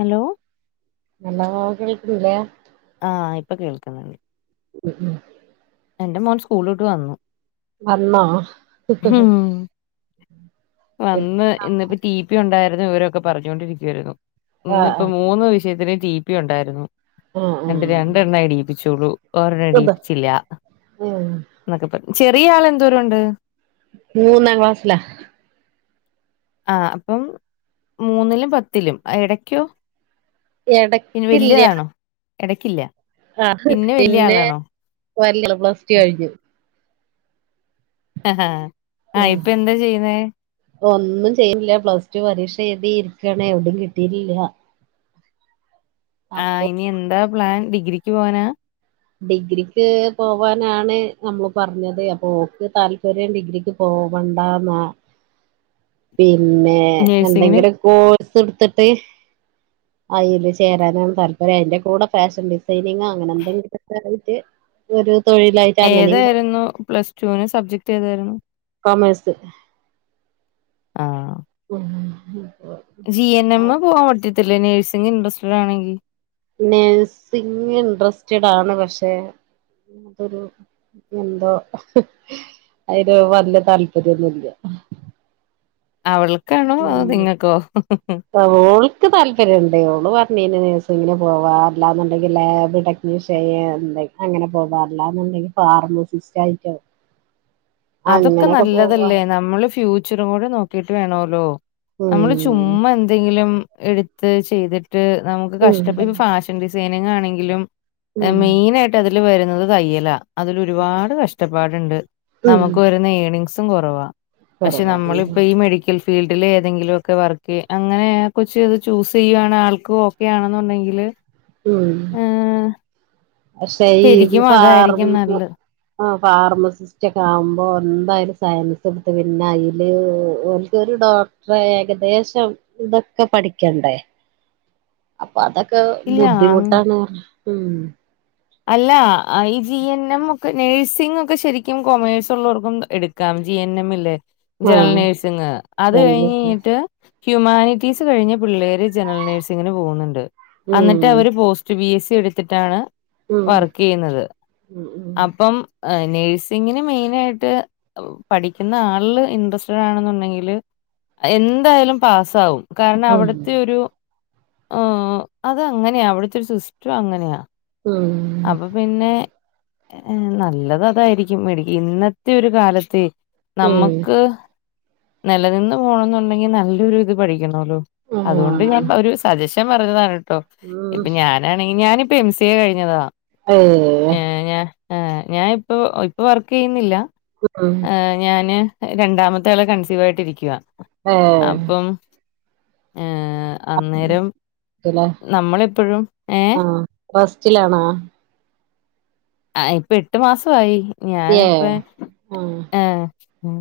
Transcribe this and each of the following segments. Hello നല്ല കളിക്കടല്ലേ ആ ഇപ്പ കേൾക്കുന്നുണ്ട് ഉം ഉം എന്റെ മോൻ സ്കൂളു വിട്ടു വന്നു വന്നോ ഉം ആഹ് വന്ന് ഇന്നിപ്പ ടി പി ഉണ്ടാരു രുന്ന വിവരൊക്കെ പറഞ്ഞൊണ്ടിരിക്കുവാരുന്നു ആഹ് ഇന്നിപ്പോ മൂന്നു വിഷയത്തിനെ ടി പി ഒണ്ടാരുന്നു ആഹ് രണ്ട് ആഹ് രണ്ടെണ്ണേടീപ്പിച്ചുള്ളൂ ഒരെ അത ണ്ണഇടീപ്പിച്ചില്ല ഉം ചെറിയ ആളെന്തോരം ഉണ്ട് മൂന്നാം ക്ലാസ്സിലാ ആ അപ്പം മൂന്നിലും പത്തിലും എടയ്ക്കോ എടക്കില്യ എടക്കില്ല ആ പിന്നെ വല്യ പ്ലസ് ടൂ കഴിഞ്ഞു ആ ഹ ഹ ആ ഉം ഇപ്പ എന്താ ചെയ്യുന്നേ ഒന്നും ചെയ്യുന്നില്ല പ്ലസ് ടു പരീക്ഷ എഴുതി ഇരിക്കണേ ഒസ്‌ടീം കിട്ടീട്ടില്ല ആ ഇനി എന്താ പ്ലാൻ ഡിഗ്രിക്ക് പോവനാ ഡിഗ്രിക്ക് പോവാനാണ് നമ്മള് പറഞ്ഞത് അപ്പൊ ഓക്ക് താല്പര്യം ഡിഗ്രിക്ക് പോവാ പോവണ്ടാന്നാ ഡി പിന്നെ നഴ്സിങ്ങിന് എന്തെങ്കിലും കോഴ്സ് എടുത്തിട്ട് അയില് ചേരാനാണ് തല്പര അതിന്റെ കൂടെ ഫാഷൻ ഡിസൈനിങ് അങ്ങനെ എന്തെങ്കിലുമൊക്കായാ യിട്ട് ഒരു തൊഴിലായിട്ട് അങ്ങനെയും ഏതായിരുന്നു പ്ലസ് ടുവിന് സബ്ജക്ട് ഏതായിരുന്നു ആഹ് ഉ ല്ലേ നഴ്സിങ് ഇന്റെരെസ്റ്റിൽ ആണെങ്കിൽ നേഴ്സിങ് ഇന്ട്രസ്റ്റഡ് ആണ് പക്ഷെ അതൊരു എന്തോ അതിന് വല്ല താല്പര്യൊന്നുമില്ല അവൾ ഉ ആ ഓൾക്ക് താല്പര്യം ഒണ്ടോ ഓളു പറഞ്ഞു മീനെ നഴ്സിങ്ങിന് പോവാം അല്ലാ ന്നുണ്ടെങ്കിൽ ലാബെ ടെക്നീഷ്യൻ എന്തെ അങ്ങനെ പോവാ അല്ലാതെന്തിനെ പിന്നെ ഫർമസിസ്റ്റായിട്ടേ അതൊക്കെ നല്ലതല്ലേ നമ്മള് ഫ്യൂച്ചറും കൂടി നോക്കീട്ട് വേണല്ലോ നമ്മള് ഉം ചുമ്മാ എന്തെങ്കിലും എടുത്ത് ചെയ്തിട്ട് തെ നമുക്കെ ഉം കഷ്ട്ടത്തിൽ ഫാഷൻ ഡിസൈനിങ് ആണെങ്കിലും ഉം മെയിൻആയിട്ടതെടുത്തെ ന്നെ വരുന്നത് തയ്യലാ അതിൽ ഒരുപാട് കഷ്ടപ്പാട്ടുണ്ട് ഉം നമുക്ക് വരുന്ന ഏർണിങ് സും കൊറവാ പക്ഷെ കുറവാണ് നമ്മളിപ്പ ഈ മെഡിക്കൽ ഫീൽഡിൽ ഏതെങ്കിലൊക്കെ വർക്ക് അങ്ങനെആ കൊച്ച് അത് ചൂസ് ചെയ്യുവാണ് ആൾക്കും ഓക്കെ ആണെന്നുണ്ടെങ്കിൽ ഉം പക്ഷെ ഈ ശരിക്കും അതായിരിക്കും ഫാർമ നല്ലത് ആ ഫാർമസിസ്റ്റ് ഒക്കെ ആവുമ്പോ എന്തായാലും സയൻസ് എടുത്ത് പിന്നെ അയില് ഓ ഡോക്ടറെ ഏകദേശം ഇതൊക്കെ പഠിക്കണ്ടേ അപ്പൊ അതൊക്കെ ഇല്ല അങ് ബുദ്ധിമുട്ടാണ് ഉ അല്ല ഈ ജി എൻ എം ഒക്കെ നേഴ്സിംഗ് ഒക്കെ ശരിക്കും കൊമേഴ്സ് ഉള്ളോർക്കും എടുക്കാം ജി എൻ എം ഇല്ലേ ജനറൽ ആഹ് നേഴ്സിങ് അത് രണ്ട് കഴിഞ്ഞ് ലക്ഷം കഴിഞ്ഞിട്ട്. ഹ്യൂമാനിറ്റീസ് കഴിഞ്ഞ പിള്ളേര് ജനറൽ നേഴ്സിംഗിന് പോന്നൊണ്ട്. ഉം അന്നിട്ട് അവെര് പോസ്റ്റ് ബി എസ് സി എടുത്തിട്ടാണ് ഉം വർക്ക് ചെയ്യുന്നത് ഉം അപ്പം നേഴ്സിങ്ങിന് മെയിനായിട്ട് പഠിക്കുന്നയാളില് ഇൻട്രസ്റ്റഡാണെന്നുണ്ടെങ്കില് എന്തായാലും പാസ്സാവും. കാരണം ഉം ഉം അവിടെത്തെയൊരു ആ ആഹ് അതങ്ങനെയാ. അവിടെത്തൊരു സിസ്റ്റം അങ്ങനെയാ. ഉം അപ്പൊ പിന്നെ ഏ നല്ലയതായിരിക്കും. മേടിക്ക് ഇന്നത്തെ ഒരു കാലത്തേ ഉം നമ്മെക്ക് നിലനിന്ന് പോണോന്നുണ്ടെങ്കിൽ നല്ലൊരു ഇത് പഠിക്ക ണോല്ലോ. അതുകൊണ്ട് ഞാൻ ആഹ് ഒരു സജഷൻ പറഞ്ഞതാണുട്ടോ. ഉം ഇപ്പൊ ഞാനാണെങ്കി ഞാനി ഇപ്പ എം സി എ കഴിഞ്ഞതാ. ഓഹ് ഹ് ഞാനിപ്പോ ഇപ്പോ വർക്ക് ചെയ്യുന്നില്ല. ഉം ഞാന് രണ്ടാമത്തെ ആള് കൺസീവായിട്ടിരിക്ക. ഉം ഏഹ് ഏഹ് അന്നേരം നമ്മളിപ്പഴും ഏഹ് ആഹ് റസ്റ്റിലാണോ ആഹ് ഇപ്പ എട്ടു മാസ്വായി. ഏ ഞാനിപ്പ ആഹ് ഉം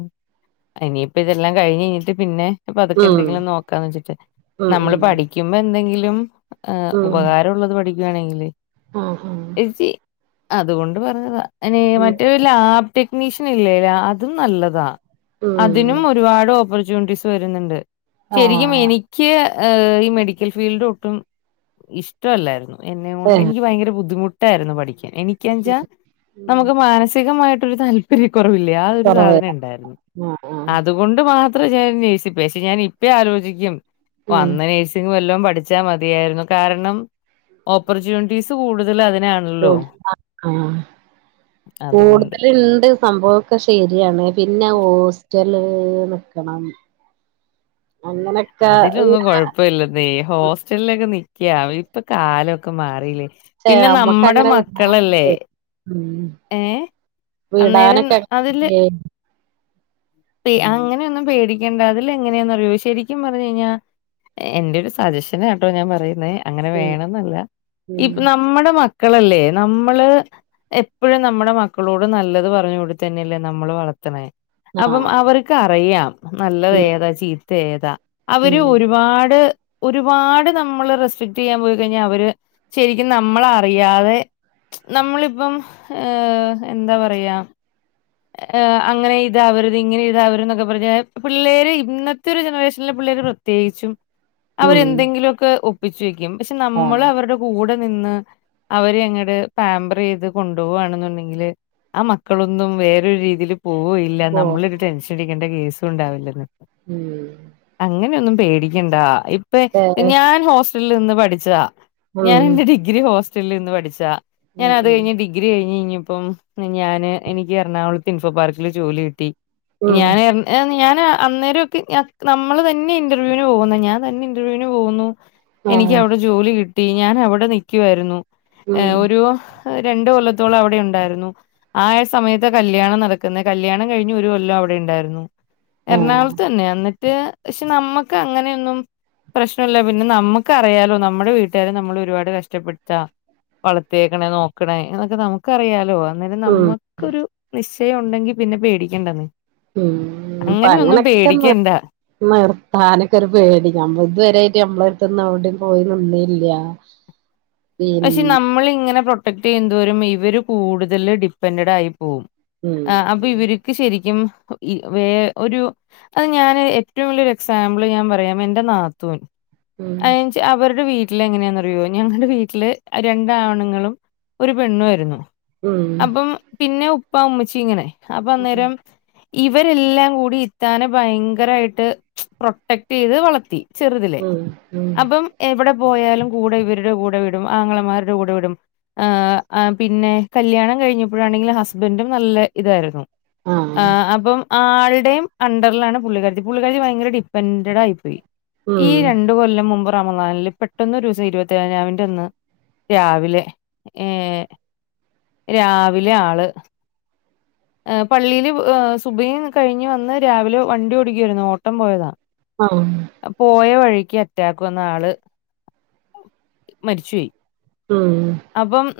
ഇനിയിപ്പയിതെല്ലാം കഴിഞ്ഞ് കഴിഞ്ഞിട്ട് പിന്നെ. പതുക്കെ ഉം എന്തെങ്കിലും നോക്കാന്ന് വെച്ചിട്ട്. ഉം നമ്മെള് ഉം പഠിക്കുമ്പെ എന്തെങ്കിലും. ഏഹ് ഉപകാര ഉള്ളത് പഠിക്ക്വാണെങ്കിലേ ഉം ഉം അത്കൊണ്ട് പറഞ്ഞതാ അയ്ന് മറ്റേ ലാബ് ടെക്നീഷ്യനില്ലേ ലാ അതും നല്ലതാ. ഉം അതിനും ഒരുപാട് ഓപ്പർച്യൂണിറ്റീസ് വര്ന്ന്ണ്ട് ശെരിക്കും ആഹ് എനിക്ക് ഏഹ് ഈ മെഡിക്കൽ ഫീൽഡ് ഒട്ടും ഇഷ്ടൊല്ലായിരുന്നു. എനേം ക്കൊണ്ട് ഏഹ് എനിക്ക് ഭയങ്കര ബുദ്ധിമു ട്ടാരുന്നു പഠിക്കാൻ. എനിക്കെച്ചാ ഉം നമ്മുക്ക് മാനസികമായിട്ടൊരു താല്പര്യ കൊറവില്ലേ ആ ഒരു കൊറവേ സാധനെണ്ടായിരുന്നു. ആഹ് ആഹ് അത്കൊണ്ട് മാ ത്ര ഞാൻ നേഴ്സി പോയേ പക്ഷെ ഞാൻ ഇപ്പ യാലോചിക്കും ഓഹ് ഉം അന്ന് നേഴ്സിങ് വലോം പഠി ച്ചമതിയായ്‌ര്ന്നു. കാരണം ഓപ്പർച്യുണീറ്റിസ് കൂടുതലതി ഓഹ് ആഹ് ആഹ് അതുകൊണ്ട് കൂടുതല്ണ്ട് സംഭവൊക്കെ ശെര്യാണ്. പിന്നെ ഹോസ്റ്റലോ നിക്കണം. അങ്ങനൊക്കെ അതിനൊന്നും ഇങ്ങനെ കൊഴപ്പില്ലന്നെ ഹോസ്റ്റലിലൊക്കെ നിക്ക്യാ ഇപ്പോ കാലൊക്കെ മാറില്ലേ. ചെ പിന്നെ അമ്മക്ക് നമ്മടെ അങ്ങനെ മക്കളല്ലേ വിടാനൊക്കെ ഉം ഏഹ് അന്നേരം വിടാനൊക്കെ അതില് പേ പേ അങ്ങനൊന്നും പേടിക്കേണ്ട അതിലെങ്ങനെയാന്നറിയോ ശെരിക്കും പർഞ്ഞഴ്ഞ്ഞാ. എന്റൊരു സജെഷനാട്ടോ ഞാൻ പറയുന്നേ. അങ്ങനെ ഉം വേണന്നല്ല ഉം ഇപ്പ് നമ്മടെ മക്കളല്ലേ നമ്മള് എ പ്പഴും നമ്മടെ മക്കളോട് നല്ലത് പറഞ്ഞ്കൊട്ത്തന്നല്ലേ നമ്മള് വളർത്ത്ണേ. അപ്പം ആഹ് അവർക്കറിയാം നല്ലത് ഉം ഏതാ ചീത്ത ഏതാ അവര് ഉം ഒരുപാട് ഒരുപാട് നമ്മള് റെസ്ട്രിക്റ്റെയ്യാൻ പോയി കഴിഞ്ഞാ അവര് ശെരിക്കും നമ്മളറിയാതെ നമ്മളിപ്പം ഏഹ് എന്താ പറയാ ഏഹ് അങ്ങനെയിതാവരുത് ഇങ്ങനെയിതാവരു എന്നൊക്കെ പർഞ്ഞ പിള്ളേര് ഇന്നത്തൊരു ജനറേഷനിലേ പി ള്ളേര് പ്രത്യേച്ചും ഉം അവരെന്തെങ്കിലൊക്കെ ഒപ്പിച്ച് വെക്കും പക്ഷെ നമ്മൾ ആഹ് അവര്ടെ കൂടെ നിന്ന് അവരങ്ങട് പാമ്പറെയ്ത് കൊണ്ടോവാന്ന്ണ്ടെങ്കില് ആ മക്കളൊന്നും വേറൊരു രീതിയിൽ പോവയില്ല. ഓ നമ്മളൊരു ടെൻഷൻ അടിക്കേണ്ട കേസും ഉണ്ടാവില്ലെന്ന്. ഉം- പേടിക്കണ്ടാ ഇപ്പ ഏ ഞാൻ ഹോസ്റ്റലിൽ നിന്ന് പഠിച്ചതാ. ഉം ഞാൻ എന്റെ ഡിഗ്രി ഹോസ്റ്റ ലിന്ന് പഠിച്ചാ ഞാൻ ഉം അത് ഉം കഴിഞ് ഡിഗ്രി കഴിഞ്ഞ്ഞ്ഞിപ്പം ഞാന് എനിക്ക് എറണാകുള ഇൻഫോ പാർക്കില് ജോലി കിട്ടി ഉം ഞാൻ ഞാനാ- അന്നേരൊക്കെ നമ്മള് തന്നെ ഇന്റർവ്യൂന് പോകുന്നു ഞാൻ തന്നെ ഇന്റർവ്യൂന് പോകുന്നു- എനിക്ക് ആഹ് അവിടെ ജോലി കിട്ടി ഞാൻ അവിടെ നിക്കുവായിരുന്നു ഏ ഉം ഒരു രണ്ട് കൊല്ലത്തോളം അവിടെ ഉണ്ടായിരുന്നു ആ സമയത്ത് കല് കല്യാണം നടക്കുന്നെ കല്യാണം കഴിഞ്ഞ് ഒരു കൊല്ലം അവിടെ ഉണ്ടായിരുന്നു ആഹ് എറണാകുളത്ത് തന്നെ അന്ന് ര് പക്ഷെ നമ്മക്ക് അങ്ങനെയൊന്നും- പ്രശ്നല്ല പിന്നെ നമക്കറിയാലോ നമ്മുടെ വീട്ടുകാരെ നമ്മളെ ഒരുപാട് കഷ്ടപ്പെടുത്താ- വളർത്തേക്ക്ണെ നോക്ക്ണേ എന്നൊക്കെ നമുക്കറിയാലോ- അന്നേരം ഉം നമ്മക്കൊരു നിശ്ചയം ഒണ്ടെങ്കി പിന്നെ പേടിക്കണ്ടല്ലോ- ഉം ഇപ്പ അങ്ങനൊക്കെ മ നിർത്താനൊക്കെ ഒരു പേടി നമ്മ ഇതുവരെയായിട്ട് നമ്മളെര്ത്ത്ന്ന്- അവിടിം പോയി നിന്നില്ല- പക്ഷെ പിന്നെ നമ്മൾ ഇങ്ങനെ പ്രൊട്ടക്ട് ചെയ്യുതോരും ഇവര് കൂടുതല് ഡിപ്പെൻഡഡെ ആയി പോവും ഉം അപ്പൊ ഇവര്ക്ക് ശരിക്കും വേ ഒരു അത് ഞാന് ഏറ്റവും വലിയൊരു എക്സാമ്പിൾ ഞാൻ പറയാം എന്റെ നാത്തൂൻ- ഉം അ അവരുടെ വീട്ടിൽ എങ്ങനെയാന്നറിയോ ഞങ്ങള്ടെ വീ വീട്ടില് രണ്ട് ആണുങ്ങളും ഒരു പെണ്ണും ആയിരുന്നു ഉം അപ്പം പിന്നെ- ഉപ്പ ഉമ്മച്ചി ഇങ്ങനെ അപ്പൊ ഉം അന്നേരം- ഇവരെല്ലാം കൂടി ഇത്താനെ ഭയങ്കരായിട്ട് പ്രൊട്ടക്ട് ചെയ്ത് വളത്തി- ചെറുതിലേ ഉം ഉം അപ്പം എവിടെ പോയാലും കൂടെ ഇവരുടെ കൂടെ വി ടും ആങ്ങളമാരുടെ കൂടെ വിടും- ആ അ പിന്നെ കല്ല്യാണം കഴിഞ്ഞപ്പഴാണെങ്കിലും ഹസ്ബൻഡും നല്ല ഇതായിരുന്നു ആഹ് അപ്പം ആഹ് ള്ടേയും അണ്ടറ്ലാണ് പുള്ളികാര്തി പുള്ളിക്കാര്തി ഭയങ്കര ഡിപ്പെൻ്റഡായി പോയി ഈ ഉം രണ്ടു കൊല്ലം മുമ്പ് റമളാനില് പെട്ടന്ന് ഒരൂവസം ഇര്പത്തേഴാം രാവിന്റെ അന്ന് രാവിലെ ഏഹ് രാവിലെ ആള് ഏഹ് പള്ളീല് സുബയും കഴിഞ്ഞ് വന്ന് രാവിലെ വണ്ടി ഓടിക്കായിരുന്നു ഓട്ടം പോയതാ ആഹ് അപോയ വഴി ക്ക് അറ്റാക്ക് വന്ന് ആള് മരിച്ചോയി ഉം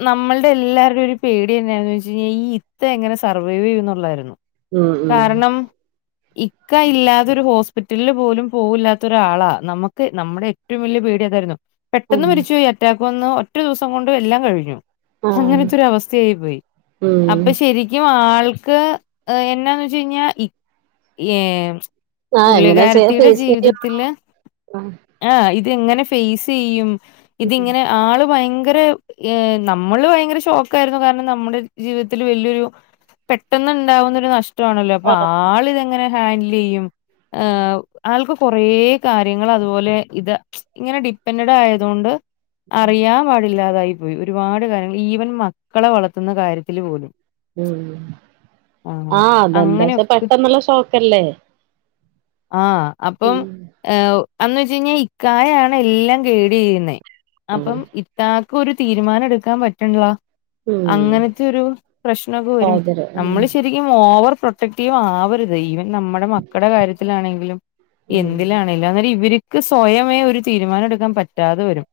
നമ്മൾടെ എല്ലാരുടെയും ഒരു പേടി എന്നാന്ന് വെച്ച് കഴിഞ്ഞാ ഈ ഇത്ത എങ്ങനെ സർവൈവെയ്യും എന്നുള്ള്വായ്രുന്നു ഉം ഉം ഇക്ക ഇല്ലാതൊരു ഹോസ്പിറ്റലില് പോലും പോകില്ലാത്ത ഒരാളാ നമുക്ക് നമ്മടെ ഏറ്റവും വലി പേടി അതായിരുന്നു ഉം പെട്ടെന്ന് മരിച്ചു പോയി അറ്റാക്ക് വന്നു ഒറ്റ ദിവസം കൊണ്ട് എല്ലാം കഴിഞ്ഞു ആഹ് അങ്ങനെത്തൊര് അവസ്ഥയായി പോയി ഉം അപ്പൊ ശെരിക്കും ആൾ ക്ക് എന്നാന്ന് വെച്ച് കഴിഞ്ഞാ ഏഹ് ആഹ് എങ്ങനെ ചെയ്യ പുള്ളികാര്ത്തിയുടെ ഫേസ് ചെയ്യ ജീവിതത്തില് ആഹ് ആഹ് ഇത് എങ്ങനെ ഫേയ്സ് ചെയ്യും ഉം ഇതിങ്ങനെ ആള് ഭയ ങ്കര ഹ് നമ്മള് ഭയങ്കര ഷോക്കായ്രുന്നു കാര്ണം നമ്മുടെ ജീവിതത്തില് വല്യെരു പെട്ടെന്ന് ഇണ്ടാവുന്നൊരു നഷ് ട്വാണല്ലോ അപ്പൊ ആഹ് ആളിതെങ്ങനെ ഹേൻഡിലെയ്യും ഉം ആൾക്ക് കൊറേ കാര്യങ്ങൾ അതുപോലെ ഇത് ഇങ്ങനെ ഡിപ്പെൻഡഡ് ആയതോണ്ട് അറിയാ ഇല്ലാതായി പോയി ഒരുപാട് കാര്യങ്ങൾ ഈവൻ മക്കളെ വളർത്തുന്ന കാര്യത്തില് പോലും ഉം ആഹ് ആതെന്താച്ചാ പെട്ടെന്നുള്ള ഷോക്കല്ലേ ആഹ് അപ്പം ഉം ഏഹ് അന്ന് വെച്ച് കഴിഞ്ഞാ ഇക്കാനേ ആണ് എല്ലാം ഗൈഡ് ചെയ്യുന്നെ അപ്പം ആഹ് ഇത്താക്ക് ഒരു തീരുമാനം എടുക്കാൻ പറ്റ്ണ്ല്ലൊ ഉം അങ്ങനത്തെ ഒരു പ്രശ്നമൊക്കെ വരും സാഹചര്യം നമ്മള് ശരിക്കും ഓവർ പ്രൊട്ടക്ടീവാവരുത് ഈവൻ നമ്മടെ മക്കൾടെ കാര്യത്തിലാണെങ്കിലും ഉം എന്തിലാണെങ്കിലും അങ്ങനെ ഇവര് ക്ക് സ്വയമേ ഒരു തീരുമാനടുക്കാൻ പറ്റാതെ വരും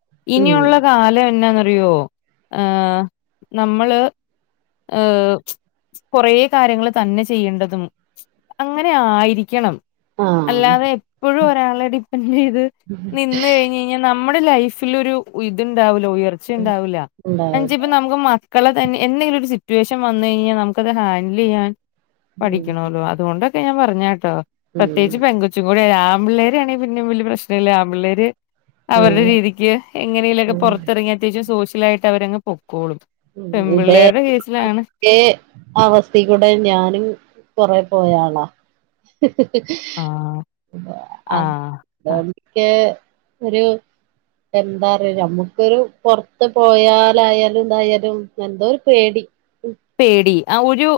ഉം ഉം ഇനിയുള്ള ലെ എന്നാന്നറിയോ ആ നമ്മള് ഏഹ് കൊറേ കാര്യങ്ങൾ തന്നെ ചെയ്യേണ്ടതും അങ്ങനെ ആയിരിക്കണം ആഹ് അല്ലാതെ എപ്പഴും ഒരാളെ ഡിപ്പെൻഡ് ചെയ്ത് നിന്ന് കഴിഞ്ഞഴിഞ്ഞാൽ ന നമ്മുടെ ലൈഫിൽലൊരു ഇത്ണ്ടാവില്ല. ഉയർച്ചയുണ്ടാവൂല്ല ഉണ്ടായത് എൻച്ചിപ്പ നമുക്ക് മക്കളെ തന്നെ എന്നേലും റ്റുവേഷൻ വന്ന് കഴിഞ്ഞാ നമുക്കത് ഹാൻഡില് ചെയ്യാൻ ഉം പഠിക്കണോല്ലോ അതുകൊണ്ടൊക്കെ ഞാൻ പറഞ്ഞേ. ട്ടോ ഉം പ്രത്യേകിച്ച് പെങ്കച്ചും കൂടെ ആമ്പിള്ളേരാണേൽ പിന്നെ വല്ല്യ പ്രശ്നല്ല ആമ്പിള്ളേര് അവരുടെ ഉം രീതിക്ക് എങ്ങനെലൊക്കെ ഉം പൊറത്തിറങ്ങിയത്യാവശ്യം സോഷ്യലായിട്ട് അവരങ് പോം ഉ ഇതേ തെ അവസ്ഥി കൂടെ ഞാനും കൊറെ പോയാളാ ഹ് ഹ് ആഹ് ആഹ് ആഹ് [unintelligible] ഒരു എന്താ റ നമ്മുക്കൊരു പോറ്ത്ത് പോയാലായാലും ഇതായാലും തും എന്തോര് പേടി പേടി അ ഒരു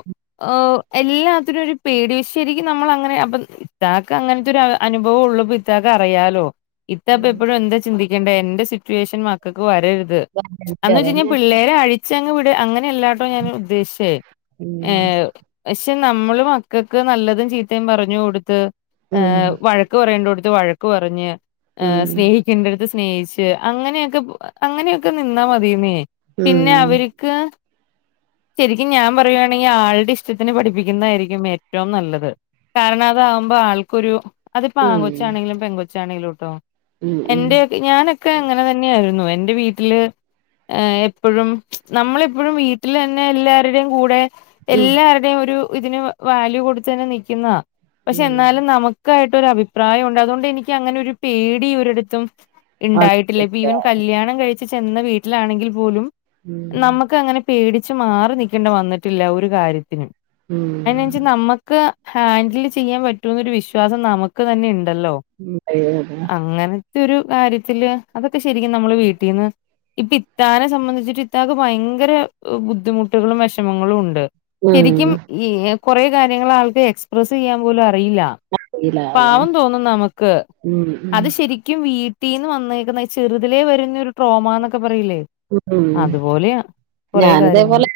ആഹ് എല്ലാത്തിനൊരു പേടി ശരിക്കും നമ്മൾ അങ്ങനെ അപ്പം ത്താക്ക് അങ്ങൻത്തെ ഒരൂ അനുഭവം ള്ളപ്പോ ത്താക്കറിയാലോ ഇത്ത ഇപ്പ ഉം എപ്പഴും എന്താ ചിന്തിക്കേണ്ടേ എന്റെ സിറ്റുവേഷൻ മക്കൾക്ക് വരരുത് ത് അതന്നെ അന്ന് ച്ചീന്നാ അതന്നെ പിള്ളേരാ ഴിച് [unintelligible] അങ്ങനെയല്ലാട്ടോ ഞാൻ ഉദ്ദേശിച്ചേ ഹേ ഉം ക്ഷെ നമ്മള് മക്കക്ക് നല്ലതും ചീത്തയും പറഞ് കൊടുത്ത് ഹേ ഉം വഴക്ക് പറയേണ്ടോ ത്ത് വഴക്ക് പറഞ് ഹേ ഉം സ്നേഹിക്കണ്ടെട്ത്ത് സ്നേഹിച്ച് അങ്ങനെയൊക്കെ അങ്ങനെയൊക്കെ നിന്നാ മതിയന്നേ ഉം പിന്നെ അവര്ക്ക്- ശരിക്കും ഞാൻ പറയുയാണെങ്കി ആളുടെ ഇഷ്ടത്തിന് പഠിപ്പിക്കുന്നതായിരിക്കും ഏറ്റവും നല്ലത്- കാരണം അതാകുമ്പോ ആൾക്കൊരു- അതിപ്പ ഉം ആങ്കോച്ചാ ഉം ണെങ്കിലും പെങ്കോച്ചാണെങ്കിലും ട്ടോ ഉം എന്റെ ഞാനൊക്കെ അങ്ങനെതെന്നെയായിയിരുന്നു- ഇന്റെ വീട്ടില് ഏഹ് എപ്പഴും നമ്മളെപ്പഴും വീട്ടിലെന്നെ എല്ലാരെടേം കൂടെ- ഉം ഉം എല്ലാരുടെയും ഒരു ഇതിന് വാല്യൂ കൊടുത്ത് ന്നെ നിക്ക്യ്ന്ന- പക്ഷെ എന്നാലും നമുക്കായിട്ടൊരു അഭിപ്രായുണ്ട് അതോണ്ട് എനിക്ക് അങ്ങനെ ഒരു പേടി ഒരിടത്തും- ഇണ്ടായിട്ടില്ല ഇപ്പ വന്നിട്ടില്ല. ഇവൻ കല്യാണം കഴിച് ചെന്ന വീട്ടിലാണെങ്കിൽ പോലും- ഉം നമക്ക് അങ്ങനെ പേടിച് മാറി നിക്കേണ്ട വന്നിട്ടില്ല ഒരു കാര്യത്തിനും- ഉം അയ്നഞ്ച് നമ്മക്ക് ഹാന്ൻഡിൽ ചെയ്യാൻ പറ്റൂനൊരു വിശ്വാസം നമുക്ക് തന്നെ ഇണ്ട്- ണ്ടല്ലോ ഉം ഫീലാവതാ അങ്ങനത്തെരു കാര്യത്തില് അതൊക്കെ ശരിക്കും നമ്മള് വീട്ടീന്ന്- ഇപ്പി ത്താനെ സംബന്ധിച്ചിട്ട് ഇത്താക്ക് ഭയങ്കര- ബുദ്ധിമുട്ടുകളും വെഷമങ്ങളും ഉണ്ട് ശരിക്കും ഉം ഈ- കൊറേ കാര്യങ്ങള് ആൾക്ക് എക്സ്പ്രസ് യ്യാൻ പോലുംഅ റിയില്ല ഇല്ലാതെ. പാവം തോന്നും നമ്ക്ക് ഉം ഉം അത് ശരിക്കും വീ ട്ടീന്ന് വന്നേക്ന്ന ചെറ്തിലേ വരുന്ന ഒരു ട്രോമന്നൊക്കെ പറയില്ലേ ഉം. അതുപോലെയ- കൊറെ കാര്യങ്ങള് -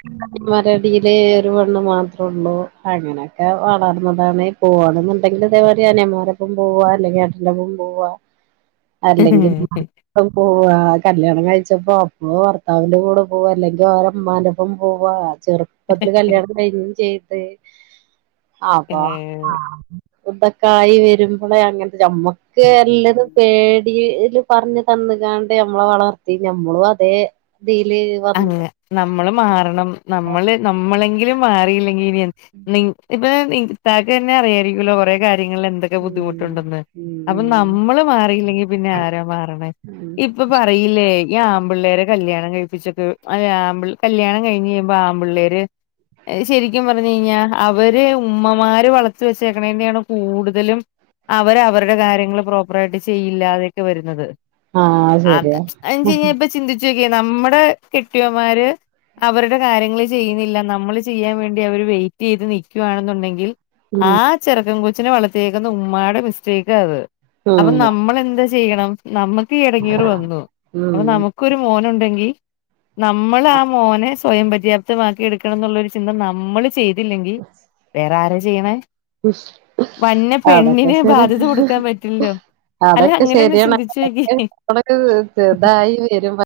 മരടില് ഒരു പേണ്ണ് മാത്ര ള്ളൂ അങ്ങനെക്കെ വളർന്നതാണ് പോകാതെന്ണ്ടെങ്കിൽ- ഇതേമാരി അനിയന്മാരൊപ്പം പോവാ അല്ലെങ്കി അച്ചന്റൊപ്പം പോവാ- അല്ലെങ്കി പോവാ കല്യാണം കഴിച്ചപ്പോ- [unintelligible] ഭർത്താവിന്റെ കൂടെ പോവാ അല്ലെങ്കി ഓരെമ്മാന്റൊ പ്പം പോവാ- ചെറുപ്പത്തില് കല്യാണം കഴിഞ്ഞും ചെയ്ത് അപ്പൊ ആഹ് - ഉത്തക്കായി വരുമ്പളെ അങ്ങനത്തെ നമ്മക്ക് എല്ലതും ഏ പേടി- ട്ടിപറഞ് തന്ന്കാണ്ട് ഞമ്മളെ വളർത്തി ഞമ്മളും അതേ- ഇതില് അതെ വന്ന് നമ്മള് മാറണം നമ്മള് നമ്മളെങ്കിലും മാറിയില്ലെ- [unintelligible] ഇപ്പൊ ഇത്താക്കു തന്നെ അറിയായിരിക്കുമല്ലോ കൊറെ കാ [unintelligible] എന്തൊക്കെ ബുദ്ധിമുട്ട് ഉം ഉണ്ടെന്ന് ഉം അപ്പം ഉം നമ്മള് മാറിയില്ലെങ്കി പിന്നെ ആരാ മാറണേ ഉം ഇപ്പ പറയില്ലേ. ഈ ആമ്പിള്ളേരെ കല്യാണം കഴിപ്പിച്ചക്കെ വി [unintelligible] ആമ്പിൾ കല്യാണം കഴിഞ്ഞ് കഴിയുമ്പോ ആമ്പിള്ളേര് അത് ശരിക്കും പറ [unintelligible] അവര് ഉമ്മമാര് വളച്ചു വെച്ചേക്കെണേന്റെണ് കൂടുതലും അവര് അവരുടെ കാര്യങ്ങള് പ്രോപ്പറായിട്ട് ചെയ്യില്ലാ അതൊക്കെ വരുന്നത്. ആഹ് അ ശരിയാ [unintelligible] ഇപ്പൊ ചിന്തിച്ചു നോക്കിയേ നമ്മടെ കെട്ടിയോന്മാര് അവരുടെ കാര്യങ്ങള് ചെയ്യുന്നില്ല. നമ്മള് ചെയ്യാൻ വേണ്ടി അവര് വെയിറ്റ് ചെയ്ത് നിക്കുവാണെന്നുണ്ടെങ്കിൽ ഉം ആ ചെറുക്കൻ കൊച്ചിനെ വളർത്തിയേക്കുന്ന ഉമ്മാടെ മിസ്റ്റേക്കാ അത്. അപ്പൊ ഉം നമ്മളെന്താ ച് ചെയ്യണം നമ്മക്ക് ഈ എടങ്ങേറ് വന്നു. ഉം അപ്പൊ നമുക്കൊരു മോനുണ്ടെങ്കി നമ്മള് ആ മോനെ സ്വയം പര്യാപ്തമാക്കി എടുക്കണം എന്നുള്ളൊരു ചിന്ത നമ്മള് ചെയ് [unintelligible] വേറെ ആരാ ചെയ്യണേ? വന്ന അതൊക്കെ പെണ്ണിന് ബാധ്യത കൊടുക്കാൻ ശരിയാ പറ്റില്ലോ. അല്ല അതൊക്കെ അങ്ങനെ ഒന്ന് ശരിയാണ് ചിന്തിച്ചു അതൊക്കെ നോക്കിയേ നമ്മള് ഇതായി വരും